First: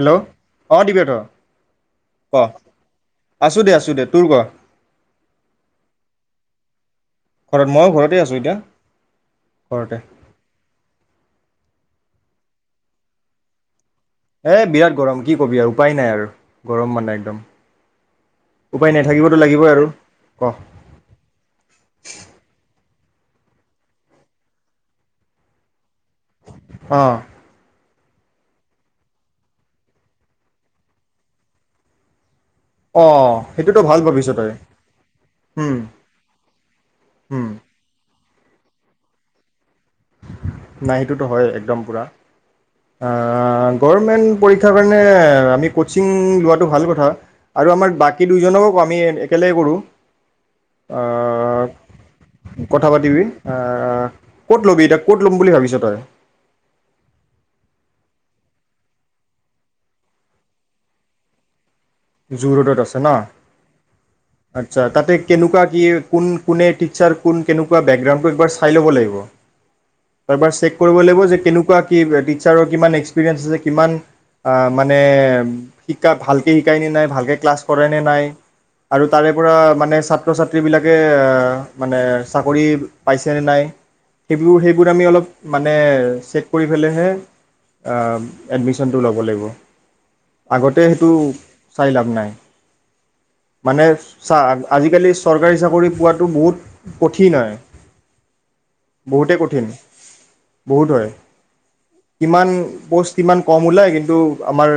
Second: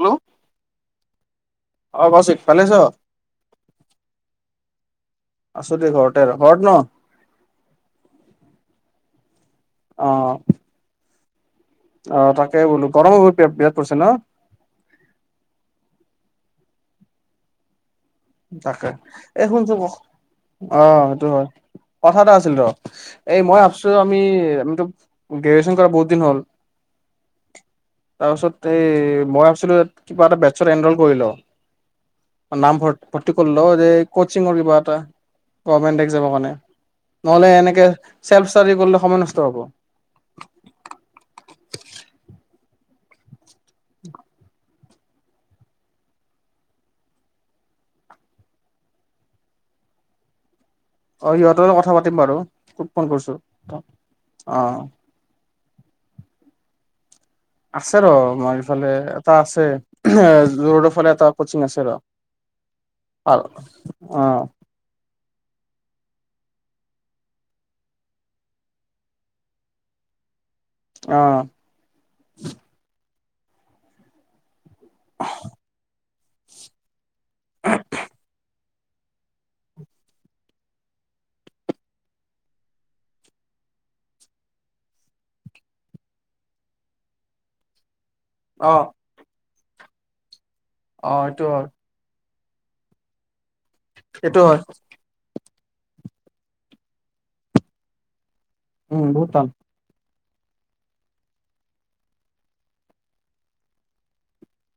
Hello? অ', দিবেৰ্থ অ ক। কৌশিক ভালে আছ? আছোঁ দে, আছো দে, তোৰ ক? আছো দে ঘৰতে, ঘৰত ন? ঘৰত, ময়ো ঘৰতে আছোঁ এতিয়া। ঘৰতে অ' অ তাকে বোলো গৰম হব পেপ পেপ এ বিৰাট গৰম কি কবি আৰু উপায় নাই আৰু। গৰম মানে একদম। তাকে। উপায় নাই থাকিবতো এ লাগিবই শুনছোন ক আৰু ক অ সেইটো হয়, কথা এটা আছিল ৰ এই মই ভাবছো আমি আমিতো গ্ৰেজুুৱেচন কৰা বহুত দিন হল অ তাৰপাছত এই মই ভাবছিলো কিবা এটা বেটছত এনল কৰি লওঁ। না অ ভৰ্তি কল্লো সেইটোতো যে ভাল ভাবিছ তই কচিঙৰ কিবা এটা উম গভৰ্মেন্ট এক্জামৰ কাৰণে। উম নহলে এনেকে চেল্ফ ষ্টাডি কল্লে সময় নষ্ট হব। নাই সেইটোতো হয় একদম পুৰা আ অ, গৰমেণ্ট পৰি [unintelligible] কাৰণে আমি কচিং লোৱাটো ভাল কথা আৰু আমাৰ বাকী দুইজনকো আমি একেলগে কৰোঁ। অ সিহঁতৰ লগত কথা পাতিম বাৰু। কথা তোক ফোন পাতিবি কৰছোঁ অ ত লম বুলি ভাবিছ তই? আছে ৰ আমাৰ এইফালে এটা আছে এ জু ৰোডৰ ফালে এটা কচিং আছে ৰ। জু ৰোডত আছে ন? আৰু অ আচ্ছা তাতে কেনেকুৱা কি কোন কোনে টিচাৰ কোন কেনেকুৱা বেকগ্ৰাউণ্ডটো এবাৰ চাই লব লাগিব। এবাৰ চা চেক কৰিব অ লাগিব যে কেনেকুৱা কি টিচাৰৰ কিমান এক্স [unintelligible] আছে যে কিমান আ মানে শিকা ভালকে শি নাই-নাই-নাই ভাল [unintelligible] ক্লাছ কৰে নে নাই আৰু তাৰে পৰা মানে ছাত্ৰ-ছাত্ৰীবিলাকে এএ মানে চাকৰি পাইছেনে নাই সেইবোৰ-সেইবোৰ আমি অলপ মানে চেক কৰি পেলাইহে আ আআ অ এডমিশ্যনতো লব লাগিব আগতে সেইটো অ এইটো হয় চাই লাভ নাই। মানে চা এইটো হয় আজিকালি চৰকাৰী চাকৰি পোৱাটো বহুত কঠিন হয়। উম বহুত বহুতে টান কঠিন বহুত হয়। কিমান পোষ্ট ইমান কম ওলায় কিন্তু আমাৰ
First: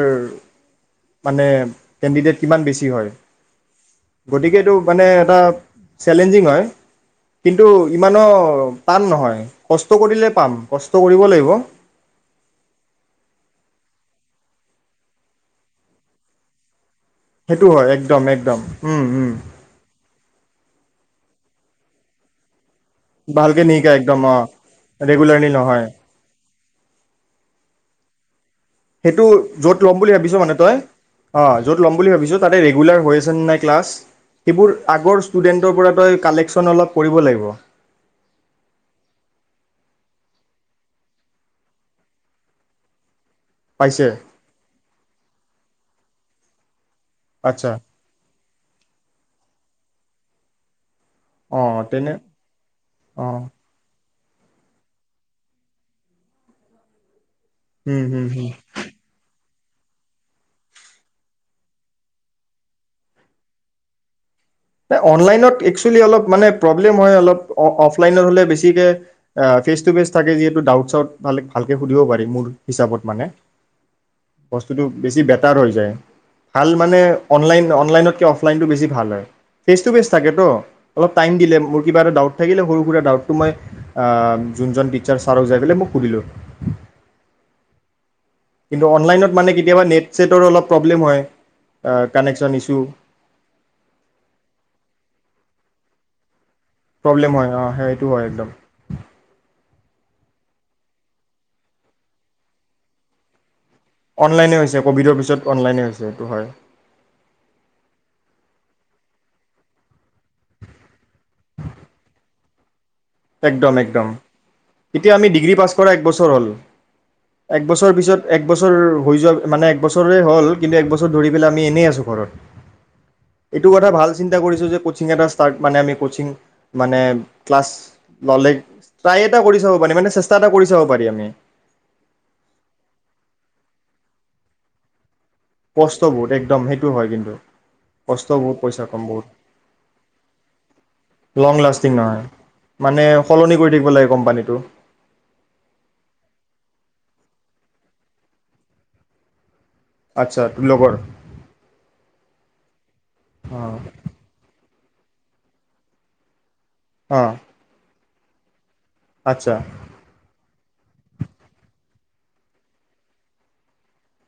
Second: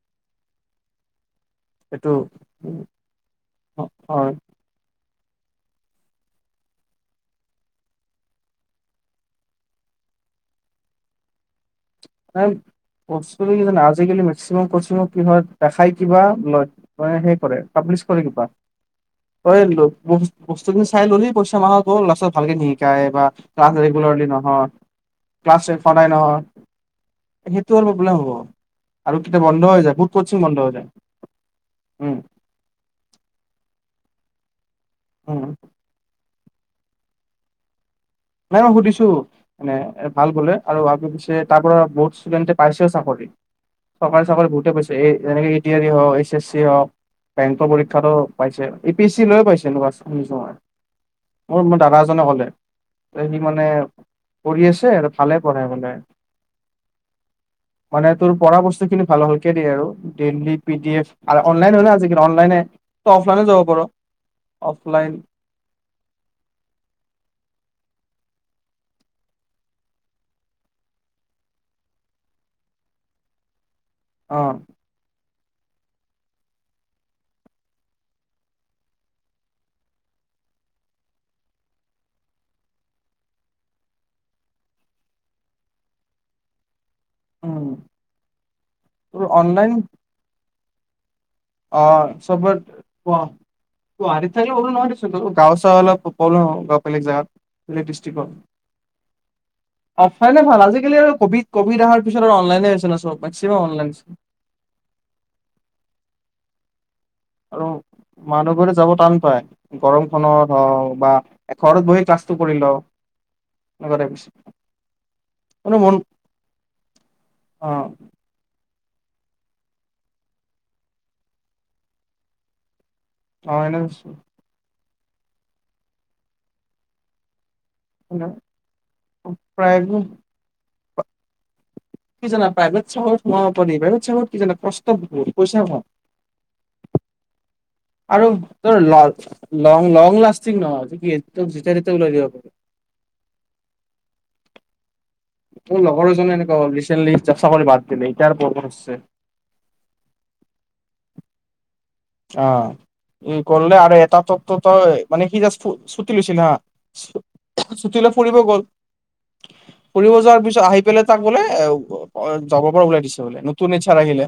মানে এইটো কেণ্ডিডেট কিমান বেছি হয়। হয় গতিকে এইটো মানে এটা চেলেঞ্জিং হয় কিন্তু ইমানো টান নহয়, কষ্ট কৰিলে পাম, কষ্ট কৰিব লাগিব। [unintelligible] কি জানা আজিকালি মেক্সিমাম কচিঙত কি হয় দেখাই কিবা লয় অঅ সেই কৰে সেইটো হয় পাব্লিছ কৰে একদম কিবা একদম উম উম অ লোক বস্তুখিনি চাই ললি পইচামাখা গল লাষ্টত ভালকে শিকায় বা ভালকে ক্লাছ নিশিকাই একদম ৰেগুলাৰলী অ' নহয় ৰেগুলাৰলি ক্লাছে নহয়। সদায় নহয় সেইটো আৰু বেলেগ হ'ব। আৰু সেইটো কেতিয়া বন্ধ য'ত হৈ যায় ল'ম বহুত বুলি কচিং ভাবিছো মানে বন্ধ হৈ তই, যায় অ' য'ত ল'ম বুলি উম ভাবিছ তাতে ৰেগুলাৰ হৈ আছেনে নাই ক্লাছ সিবোৰ আগৰ উম ষ্টুডেণ্টৰ পৰা তই কালেক অলপ কৰিব লাগিব। নাই, মই সুধিছোঁ, মানে, ভাল বোলে। আৰু আগে-পিছে তাৰ পৰা বহুত ষ্টুডেণ্টে পাইছেও চাকৰি। পাইছে চৰকাৰী চাকৰি বহুতে পাইছে। যেনেকে এ, এডিআৰই, হ এছ [unintelligible] বেংকৰ আচ্ছা পৰীক্ষাতো পাইছে। এপিএছচি লৈয়ো পাইছে। ল'ৰা-ছো শুনিছোঁ মই অহ্ মোৰ অঁ দাদা তেনে এজনে ক'লে। এ সি অঁ মানে পঢ়ি আছে আৰু ভালে পঢ়ায় বোলে। হুম মানে হুম তোৰ হুম। পঢ়া বস্তুখিনি [unintelligible] খেদি আৰু দেলহী পি ডি এফ আৰু অনলাইন হয় ন আজিকালি অনলাইন হে, তই অফলাইনো যাব পাৰ। এ অফলাইন অনলাইনত একচুৱেলী অলপ মানে প্ৰ'ব্লেম হয় অলপ, অ-অফ [unintelligible] লাইনৰ হ'লে বেছিকে ফেচ টু ফেচ থাকে যিহেতু ডাউট চাউট ভাল-ভালকে সুধিব পাৰি মোৰ হিচাপত মানে। অ বস্তুটো বেছি বেক -দাৰ হৈ যায়। ভাল মানে অনলাইন অনলাইনতকৈ অফলাইনটো বেছি ভাল হয়। ফেচ টু ফেচ থাকেতো অলপ টাইম দিলে মোৰ কিবা এটা ডাউট থাকিলে সৰু সুৰা ডাউটটো মই আ যোনজন টিচাৰ ছাৰক যাই পেলাই মই সুধিলোঁ। উম কিন্তু তোৰ অনলাইনত মানে অনলাইন কেতিয়াবা নেট ছেটৰ অলপ প্ৰব্লেম হয় অ কানেকশ্যন চবত ইছ্যু [unintelligible] গুৱাহাটীত থাকিলেও প্ৰব্লেম নহয় ত গাঁও চাওঁত অলপ প পব্লেম হব গাঁও বেলেগ জাগাত প্ৰব্লেম হয় অ বেলেগ হেইটো হয় ডিষ্ট্ৰিকত একদম অফলাইনে ভাল আজিকালি আৰু কভি কভিড অহাৰ পিছত আৰু অনলাইনে হৈছে ন চব মেক্সিমাম অন অনলাইনে হৈছে কভিডৰ পিছত অনলাইনে হৈছে এটো হয় আৰু মানুহবোৰে যাব টান পায় গৰমখনত হওক বা এ ঘৰত বহি ক্লাচটো কৰি লও একদম -একদম এতিয়া আমি ডিগ্ৰী পাছ মানে কৰা মন একবছৰ হল। অ একবছৰ পিছত একবছ [unintelligible] হৈ যোৱা মানে একবছৰেই হল কিন্তু একবছৰ ধৰি পেলাই আমি এনেই আছো ঘৰত অ এইটো এনে কথা ভাল চিন্তা কৰিছো যে কত কচিং এটা ষ্টাৰ্ট মানে- আমি - মানে ক্লাছ ললে ট্ৰাই এটা কৰি চাব প্ৰাইভেট মানে মানে চেষ্টা এটা কৰি যাব পাৰি আমি কি জানা প্ৰাইভেট চহৰত সোমাব পাৰি বেলেগ চহৰত কি জানা কষ্ট ভুৰ কষ্ট বহুত একদম সেইটো হয় কিন্তু আৰু কষ্ট বহুত তৰ পইচা কম বহুত ল-লং-লং লাষ্টিং নহয় কি তোক লং যেইতাই লাষ্টিং তেইতাই উলাই নহয় দিব পাৰে মানে সলনি কৰি থাকিব লাগে কোম্পানীটো মোৰ লগৰ এজনে এনেকুৱা হল ৰিচেণ্টলি এটা চাকৰি বাদ দিলে এতিয়া আৰু পৰব ধৰচে আচ্ছা তোৰ লগৰ? অ' ই অঁ কৰলে আৰু এটা টোত টোত হয় মানে সি জাষ্ট ফু-চুটি লৈচি না অ ফুৰিব গল ফুৰিব যোৱাৰ পিছত আহি পেলে তাক বোলে এ অ যব পৰা ওলাই দিছে বোলে নতুন এইচ আৰ আহিলে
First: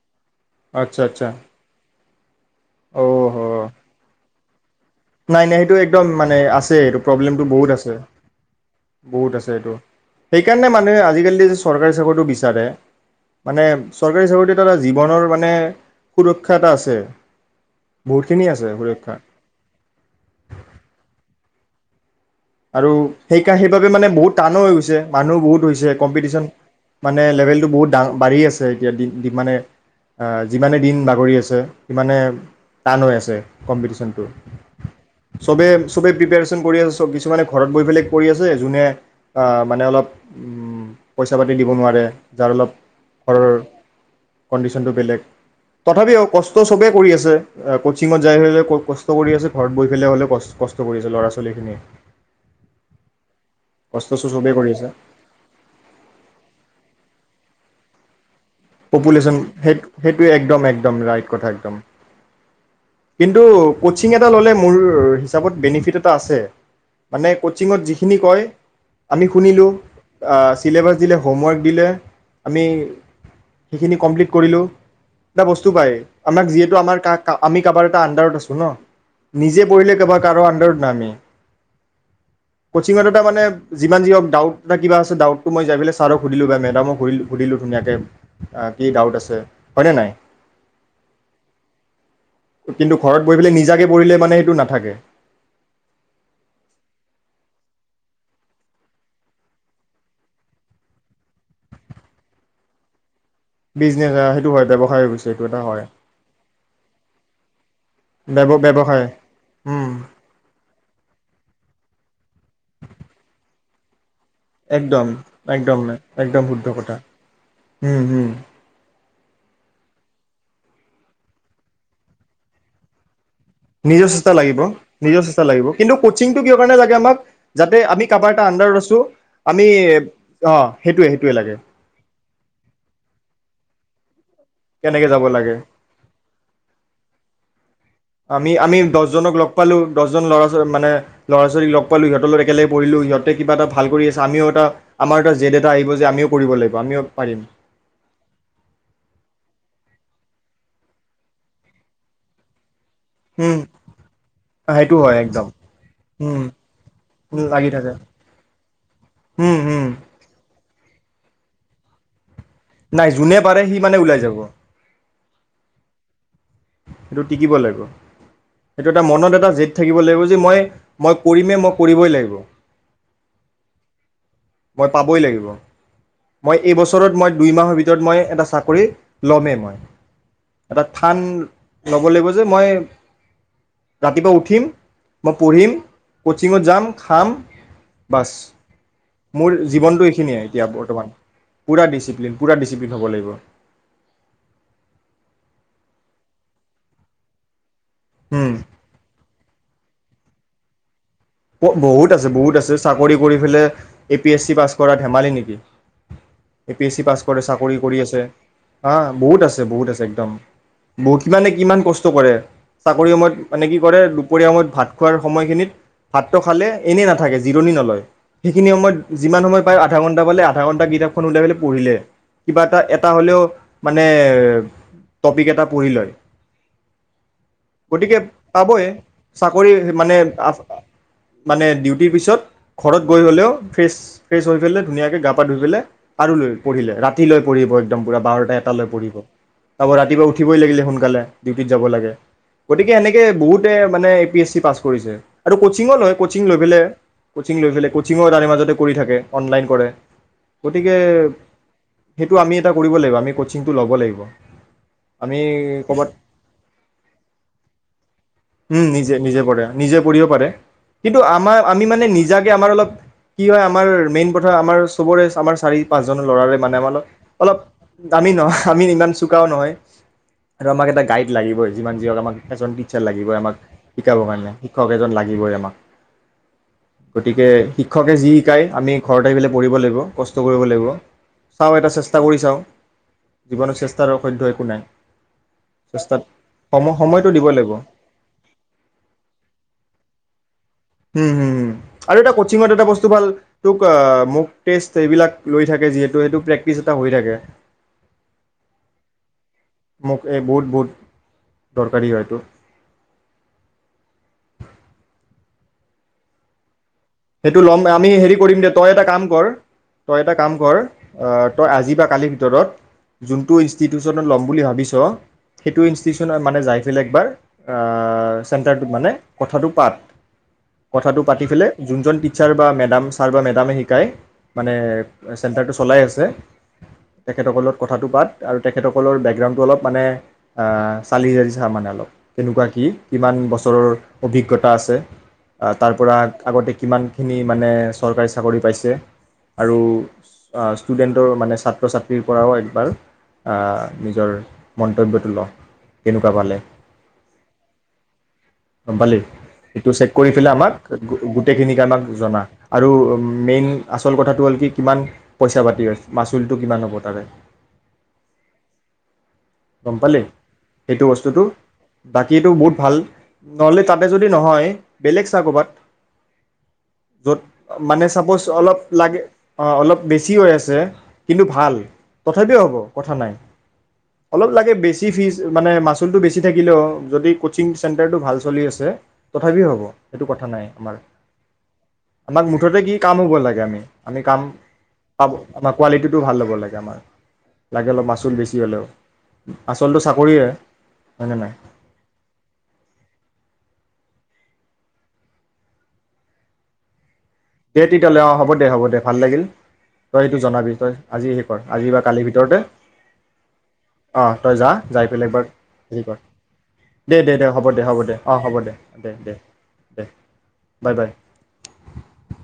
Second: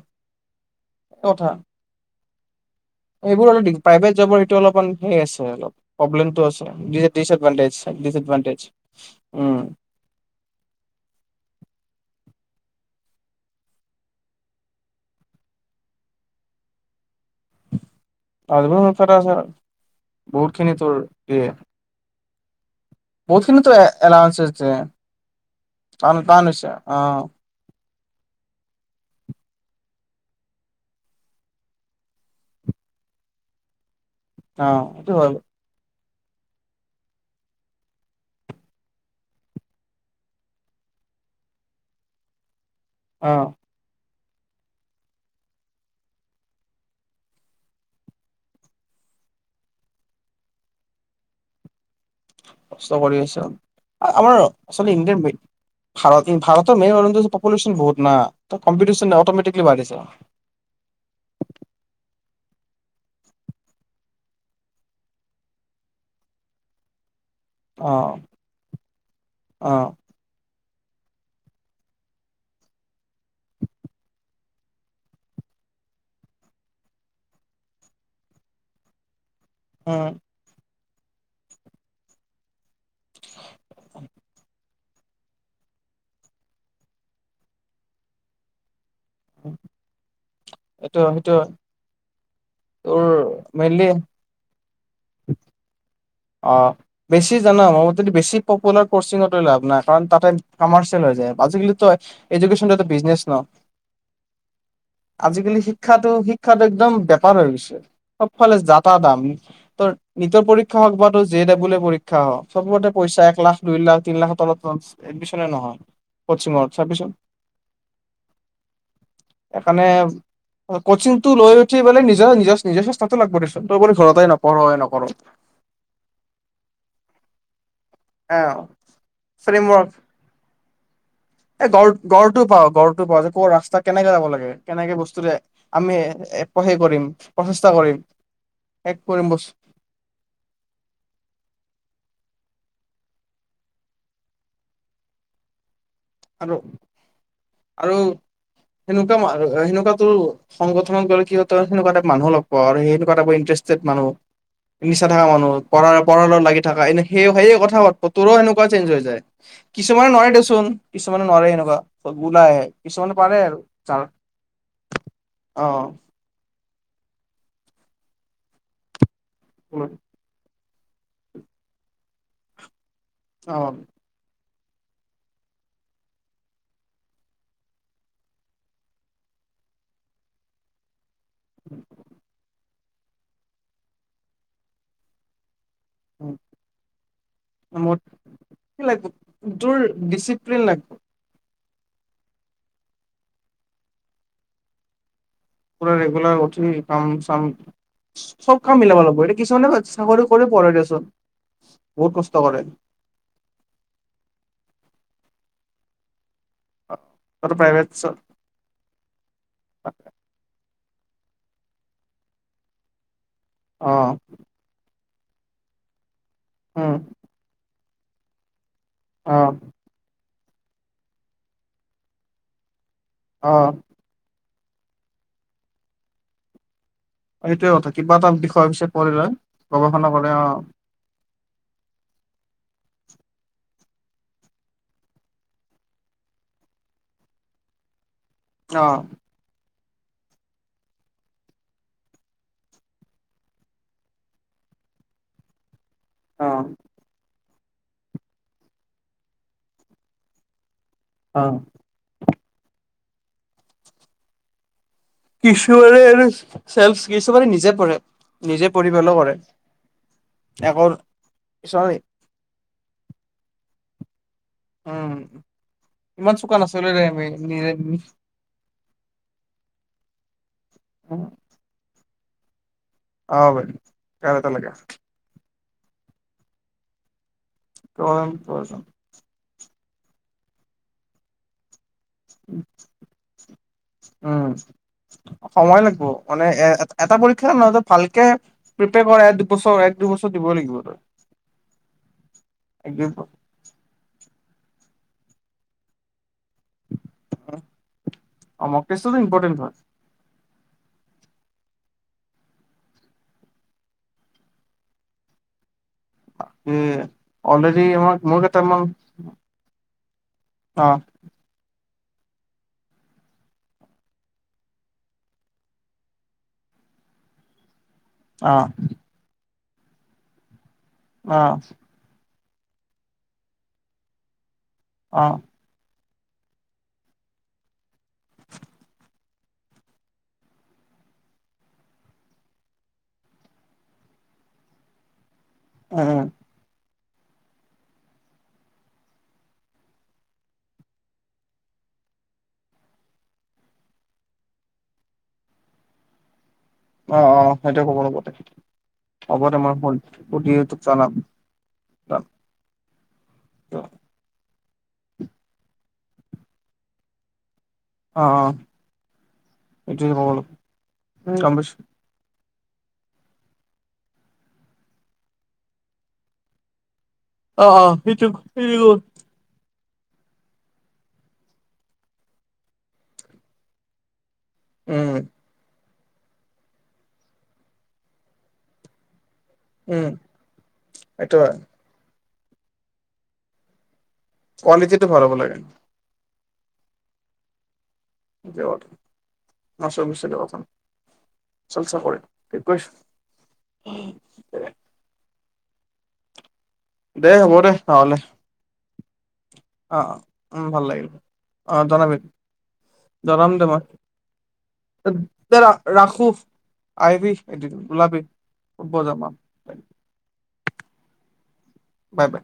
আচ্ছা আচ্ছা কথা অ' হ এইবোৰ অল দিগ, প্ৰাইভেট জবৰ ত অলপমান সেই আছে নাই নাই অলপ এইটো একদম মানে প্ৰব্লেমটো আছে এইটো প্ৰব্লেমটো বহুত ডিচএডভানটেজ আছে ডিচএডভানটেজ বহুত আছে উম এইটো। সেইকাৰণে মানুহে আজিকালি যে চৰকাৰী চাকৰিটো বিচাৰে মানে চৰকাৰী চাকৰিতৰ এটা জীৱনৰ মানে সুৰক্ষা এটা আছে। [unintelligible] বহুতখিনি আছে সুৰক্ষা বহুত খিনি তোৰ ইয়ে আৰু সেইকা, সেইবাবে মানে বহুত এলাউঞ্চেছ টানো হৈ দিয়ে গৈছে, মানুহো বহুত হৈছে টান কম্পিটিশ্যন টান হৈছে মানে অ' লেভেলটো বহুত ডা বাঢ়ি আছে এতিয়া দি, দিমানে, আ, যিমানে দিন বাগৰি আছে, সিমানে টান হৈ আছে কম্পিটিশন। অ সেইটো হয়। চবেই প্ৰিপাৰেচন কৰি আছে [unintelligible] কিছুমানে ঘৰত গৈ পেলাই কৰি আছে যোনে আ মানে অলপ উম পইচা পাতি দিব নোৱাৰে যাৰ অলপ অ'। ঘৰৰ কণ্ডিশ্যনটো বেলেগ, তথাপিও কষ্ট চবেই কৰি আছে। অ কচিঙত যাই হলেও কষ্ট কৰি আছে, ঘৰত গৈ পেলাই হলেও কষ্ট কৰি আছে ল'ৰা ছোৱালীখিনিয়ে। কষ্ট কৰিছে কষ্ট আমাৰ চবেই কৰি আছে আচলতে ইণ্ডিয়াৰ, ভাৰত, ভাৰতৰ মেই [inaudible] পলিউশ্যন বহুত না। ত কম্পিটিচন পপুলেশ্যন অট'মেটিকলি বাঢ়িছে সেই-সেইটোৱে একদম একদম ৰাইট কথা একদম। কিন্তু কচিং এটা ললে মোৰ হিচাপত বেনিফিট এটা আছে। মানে কোচিঙত অ যিখিনি কয় আমি শুনিলোঁ, অ আ চিলেবাছ দিলে হোমৱৰ্ক দিলে আমি সেইখিনি কমপ্লিট কৰিলোঁ, এটা বস্তু পায় আমাক যিহেতু আমাৰ কাক আমি কাবাৰ এটা আণ্ডাৰত আছোঁ ন। নিজে পঢ়িলে উম কাবাৰ কাৰো আণ্ডাৰ নামি কচিঙত এটা মানে যিমান যি হওঁক ডাউট এটা কিবাছে ডাউটটো মই যাই পেলাই ছাৰক সুধিলোঁ বা মেডামক সুধিলোঁ ধুনিয়াকৈ অ কি ডাউট আছে, হয়নে নাই? এইটো সেইটো কিন্তু তোৰ ঘৰত গৈ পেলাই মেইনলি নিজাকে পৰিলে মানে সেইটো নাথাকে। অ বেছি জানাম মই বেছি পপুলাৰ কচিঙত লৈ লাভ নাই, কাৰণ তাতে কমাৰ্চিয়েল হৈ যায়। আজিকালি টো এডকেশ্যন টো এটা বিজনেছ বিজনেছ সেইটো হয় ব্যৱসায় হৈ গৈছে এইটো আজিকালি এটা হয় শিক্ষাটো-শিক্ষাটো একদম বেপাৰ হৈ গৈছে, ব্যৱ চবফালে যা তা ব্যৱসায় দাম তোৰ উম, নিতৰ পৰীক্ষা অতো জে দাবুল এ পৰীক্ষা অ, চবতে পইচা এক লাখ, দুই লাখ, তিন লাখ একদম, একদম নাই একদম শুদ্ধ কচিঙত কথা। চাবিচোন হম হম। সেইকাৰণে কচিং টো লৈ উঠি পেলায় নিজৰ-নিজৰ-নিজৰ চেষ্টাটো লাগব দে নিজৰ চেষ্টা লাগিব, নিজৰ চেষ্টা লাগিব। কিন্তু কচিংটো কিহৰ কাৰণে লাগে আমাক? যাতে আমি কাৰোবাৰ এ এটা আণ্ডাৰত আছোঁ, আমি ফ্ৰেমৱৰ্ক অ সেইটোৱে সেইটোৱে লাগে। টোপা গৰটোপা যে, কৰ ৰাস্তা কেনেকে যাব লাগে? কেনেকে যাব বস্তুৰে লাগে আমি এপহে কৰিম। [unintelligible] আমি, আমি শেষ কৰিম দহজনক লগ বস্তু পালোঁ। দহজন ল'ৰাজ মানে ল'ৰা-ছোৱালীক লগ পালোঁ, সিহঁতৰ লগত এক কেলে পৰিলোঁ, সিহঁতে কিবা এটা ভাল কৰি আছে, আমিও এটা, আমাৰো এটা জেদ এটা আহিব যে আমিও কৰিব আৰু, লাগিব আমিও পাৰিম আৰু সেনেকুৱা মাৰু সেনেকুৱা তো সংগঠনত গ'লে কি হয়, তয়ো সেনেকুৱা টাইপ মানুহ লগ পাওঁ, আৰু সেয়েটো ক টাপ উম ইণ্টাৰেষ্টেড মানুহ, সেইটো নিইচ্ছা হয় থাকা একদম মানুহ, পৰাৰ-পৰৰ উম লগত লাগি থাকা, এনে সেয়ো-সেয়ো লাগি কথা থাকে পাতপ, তোৰো সেনেকুৱা চেঞ্জ হৈ যায়, উম উম কিছুমানৰ নহয় দেচোন। কিছুমানে নোৱাৰে এনেকুৱা। ওলাই আহে নাই, কিছুমানে যোনে আৰু পাৰে সি যাৰ মানে ওলাই যাব। অ'। সেইটো টিকিব লাব, সেইটো এটা মনত এট এটা জেদ থাকিব লাগিব যে মই মই কৰিমেই, মই কৰিবই লাগিব। অ'। মই পাবই লাগিব, মই এইবছৰত মই দুই মাহৰ ভিতৰত মই এটা চাকৰি লমেই মই, এটা থা থান ল'ব লাগিব যে মই ৰাতিপুৱা উঠিম, মই পঢ়িম। কোচিঙত যাম, খাম, মোৰ বাচ। কি লাগিব মোৰ তোৰ জীৱনটো এইখিনিয়ে ডিচিপ্লিন এতিয়া, লাগিব বৰ্তমান। পুৰা ডিচিপ্লিন, পুৰা ডিচিপ্লিন হ'ব লাগিব। পুৰা ৰেগুলাৰ উঠি কাম চাম উম, চব কাম মিলাব লাগিব, এতিয়া কিছুমানে [unintelligible] দেচোন। বহুত আছে, কষ্ট বহুত কৰে আছে, চাকৰি কৰি পেলাই, A P S C pass কৰা ধেমালি নেকি? A P S C pass কৰে, তইতো চাকৰি প্ৰাইভেট কৰি চ আছে হা, বহুত আছে, বহুত আছে, একদম। বহুত, কিমানে কিমান কষ্ট কৰে চাকৰি সময়ত মানে কি অ কৰে, দুপৰীয়া সময়ত ভাত খোৱাৰ সময়খিনিত ভাতটো খালে, উম এনেই নাথাকে, জিৰণি নলয়। সেইখিনি সময়ত, অ যিমান সময় পায়, আধা ঘণ্টা পালে আধা আধাঘণ্টা কিতাপখন ওলাই পেলাই পঢ়িলে, কিবা এটা এ অ', হ'লেও মানে টপিক এটা পঢ়ি লয়। এইটোয়ে কথা, কিবা গতিকে এটা বিষয় পাবই [unintelligible] পঢ়ি লৈ, চাকৰি গৱেষণা মানে কৰে অ' মানে ডিউটিৰ পিছত, ঘৰত গৈ হ'লেও, ফ্ৰেছ-ফ্ৰেছ হৈ পেলাই, ধুনীয়াকৈ গা-পা ধুই পেলাই আৰু লৈ পঢ়িলে, ৰাতিলৈ পঢ়িব একদম। পুৰা বাৰটা এটালৈ পঢ়িব। অ আকৌ ৰাতিপুৱা উঠিবই লাগিলে সোনকালে, ডিউটিত যাব লাগে, গতিকে এনেকৈ বহুতে মানে A P S C pass কৰিছে আৰু ক [unintelligible] লয় কোচিং লৈ পেলে কোচিং লৈ পেলে, কোচিংৰ তাৰে মাজতে কৰি থাকে, অনলাইন কৰে। গতিকে অ হে টো আমি এটা কৰিব লাগিব, আমি কোচিং টো ল'ব লাগিব। আমি কিছুমানে ক'ৰবাত এনে [unintelligible] কিছুমানে নিজে পঢ়ে, নিজে উম পঢ়ি পেলাই কৰে নিজে পঢ়ে নিজে পঢ়িব পাৰে এ কিন্তু আমাৰ, আমি মানে নিজাকে আমাৰ অলপ, কি হয় আম আমাৰ মেইন ধৰা, আমাৰ উম সবৰে আমাৰ চাৰি পাঁচজন ইমান লৰাৰে চোকা মানে, নাছিলো আমাৰ অল দে আমি অলপ নিজে দামী ন', আমি ইমান চোকাও নহয় আৰু আমাক এটা গাইড লাগিবই যিমান যি হক আমা এজন টিচাৰ লাগিবই অ আমাক বাইদেউ শিকাবৰ আৰু এটা কাৰণে, লাগে শিক্ষক এজন লাগিবই আমাক। গতিকে শিক্ষকে যি শিকায়, আমি ঘৰত আহি পেলাই পঢ়িব লাগিব। কষ্ট কৰিব লাগিব, চাওঁ এটা চে অসাধ্য উম, একো নাই সময় লাগিব চেষ্টাত মানে সম এ-এ-এটা সময়টো দিব পৰীক্ষা নহয় লাগিব তই ভালকে প্ৰিপেয়াৰ কৰা এক, দুবছৰ এক, দুবছৰ [unintelligible] দিবই লাগিব। তই হম, হম, হম, আৰু এটা কোচিংত এটা এক দুই বস্তু ভাল তোক আ, মোক টেষ্ট এইবিলাক লৈ থাকে যিহেতু এইটো প্ৰেক্টিচ এটা হৈ থাকে, অ মক টেষ্টটো ইম্পৰ্টেণ্ট হয় মোক এই বহুত, বহুত দৰকাৰী হয়তো উম। সেইটো ল'ম আমি, হেৰি কৰিম দে, তই এটা কাম কৰ, তই এটা কাম কৰ অ আ, তই আজি বা কালিৰ ভিতৰত যোনটো ইনষ্টিটিউচনত ল'ম বুলি ভাবিছ, সেইটো ইনষ্টিটিউচনত মানে যায় পেলাই একবাৰ আ, অ চেণ্টাৰটোত মানে কথাটো পাত। কথাটো অ পাতি পেলাই যোনজন টিচাৰ বা মেডাম, ছাৰ বা মেডামে শিকায় মানে, অ চেণ্টাৰটো চলাই আছে [unintelligible] তেখেতসকলত কথাটো পাত আৰু তেখেতসকলৰ বেকগ্ৰাউণ্ডটো অলপ মানে অ', চালি জাৰি চা মানে অলপ, কেনেকুৱা, কি, কিমান বছৰৰ অভিজ্ঞতা আছে। অ', উম, তাৰপৰা উম কিমানখিনি মানে চৰকাৰী চাকৰি পাইছে, আৰু অ', ষ্টুডেণ্টৰ মানে ছাত্ৰ ছাত্ৰীৰ পৰাও একবাৰ আ, নিজৰ মন্তব্যটো ল, কেনেকুৱা পালে। অ', অ', সেইটোয়ে খবৰ ল'ব দে, গম হ'ব দে মই সু-সুধি তোক জনাম গো-গোটেইখিনিকে আমাক জনা আৰু মেইন অ', আচল কথাটো হল কি কিমান পইচা পাতি মাচুলটো কিমান হব তাৰে। অ-অ, গম পালি, সেইটো উম, বস্তুটো গম পাইছোঁ। বা এইটো বহুত ভাল নহলে তাতে যদি নহয় বেলেগ চা কবাত। যত, অ', অ', মানে সেইটো চাপোজ অলপ সেইটো লাগে অ অলপ বেছি হৈ আছে কিন্তু ভাল। পঠাই দিয়া হব। কথা নাই। অলপ লাগে বেছি উম, ফিজ মানে মা [unintelligible] বেছি থাকিলেও যদি কচিং চেণ্টাৰটো ভাল চলি আছে তথাপিও হব উম, সেইটো কথা নাই আমাৰ। সেইটো হয়, আমাক মুঠতে কি কাম হব লাগে আমি। আমি কাম কোৱালিটিটো ভাল পাব হ'ব লাগে। আমাৰ কোৱালিটিটো ভাল হব। হব লাগে আমাৰ। লাগে ল অলপ মাচুল বেছি হলেও। আচলটো চাকৰিয়ে [unintelligible] হয়নে নাই চলচা কৰে। [unintelligible] উম দে হ'ব দে তেতিয়া নহ'লে, হলে অ হব দে হব দে। ভাল লাগিল। অ', অ', তই এইটো উম, জনাবি ভাল তই লাগিল। আজি হে কৰ অ', আজি বা জনাবি, কালিৰ ভিতৰতে জনাম দে মই, অ তই যা যাই পেলাই এবাৰ দে হে কৰ ৰাখোঁ, আহিবি দে-দে-দে হব এদিন দে হব দে ওলাবি অ হব ফুৰিব যাম আ। বাই দে-দে-দে-দে। Bye bye. Bye bye.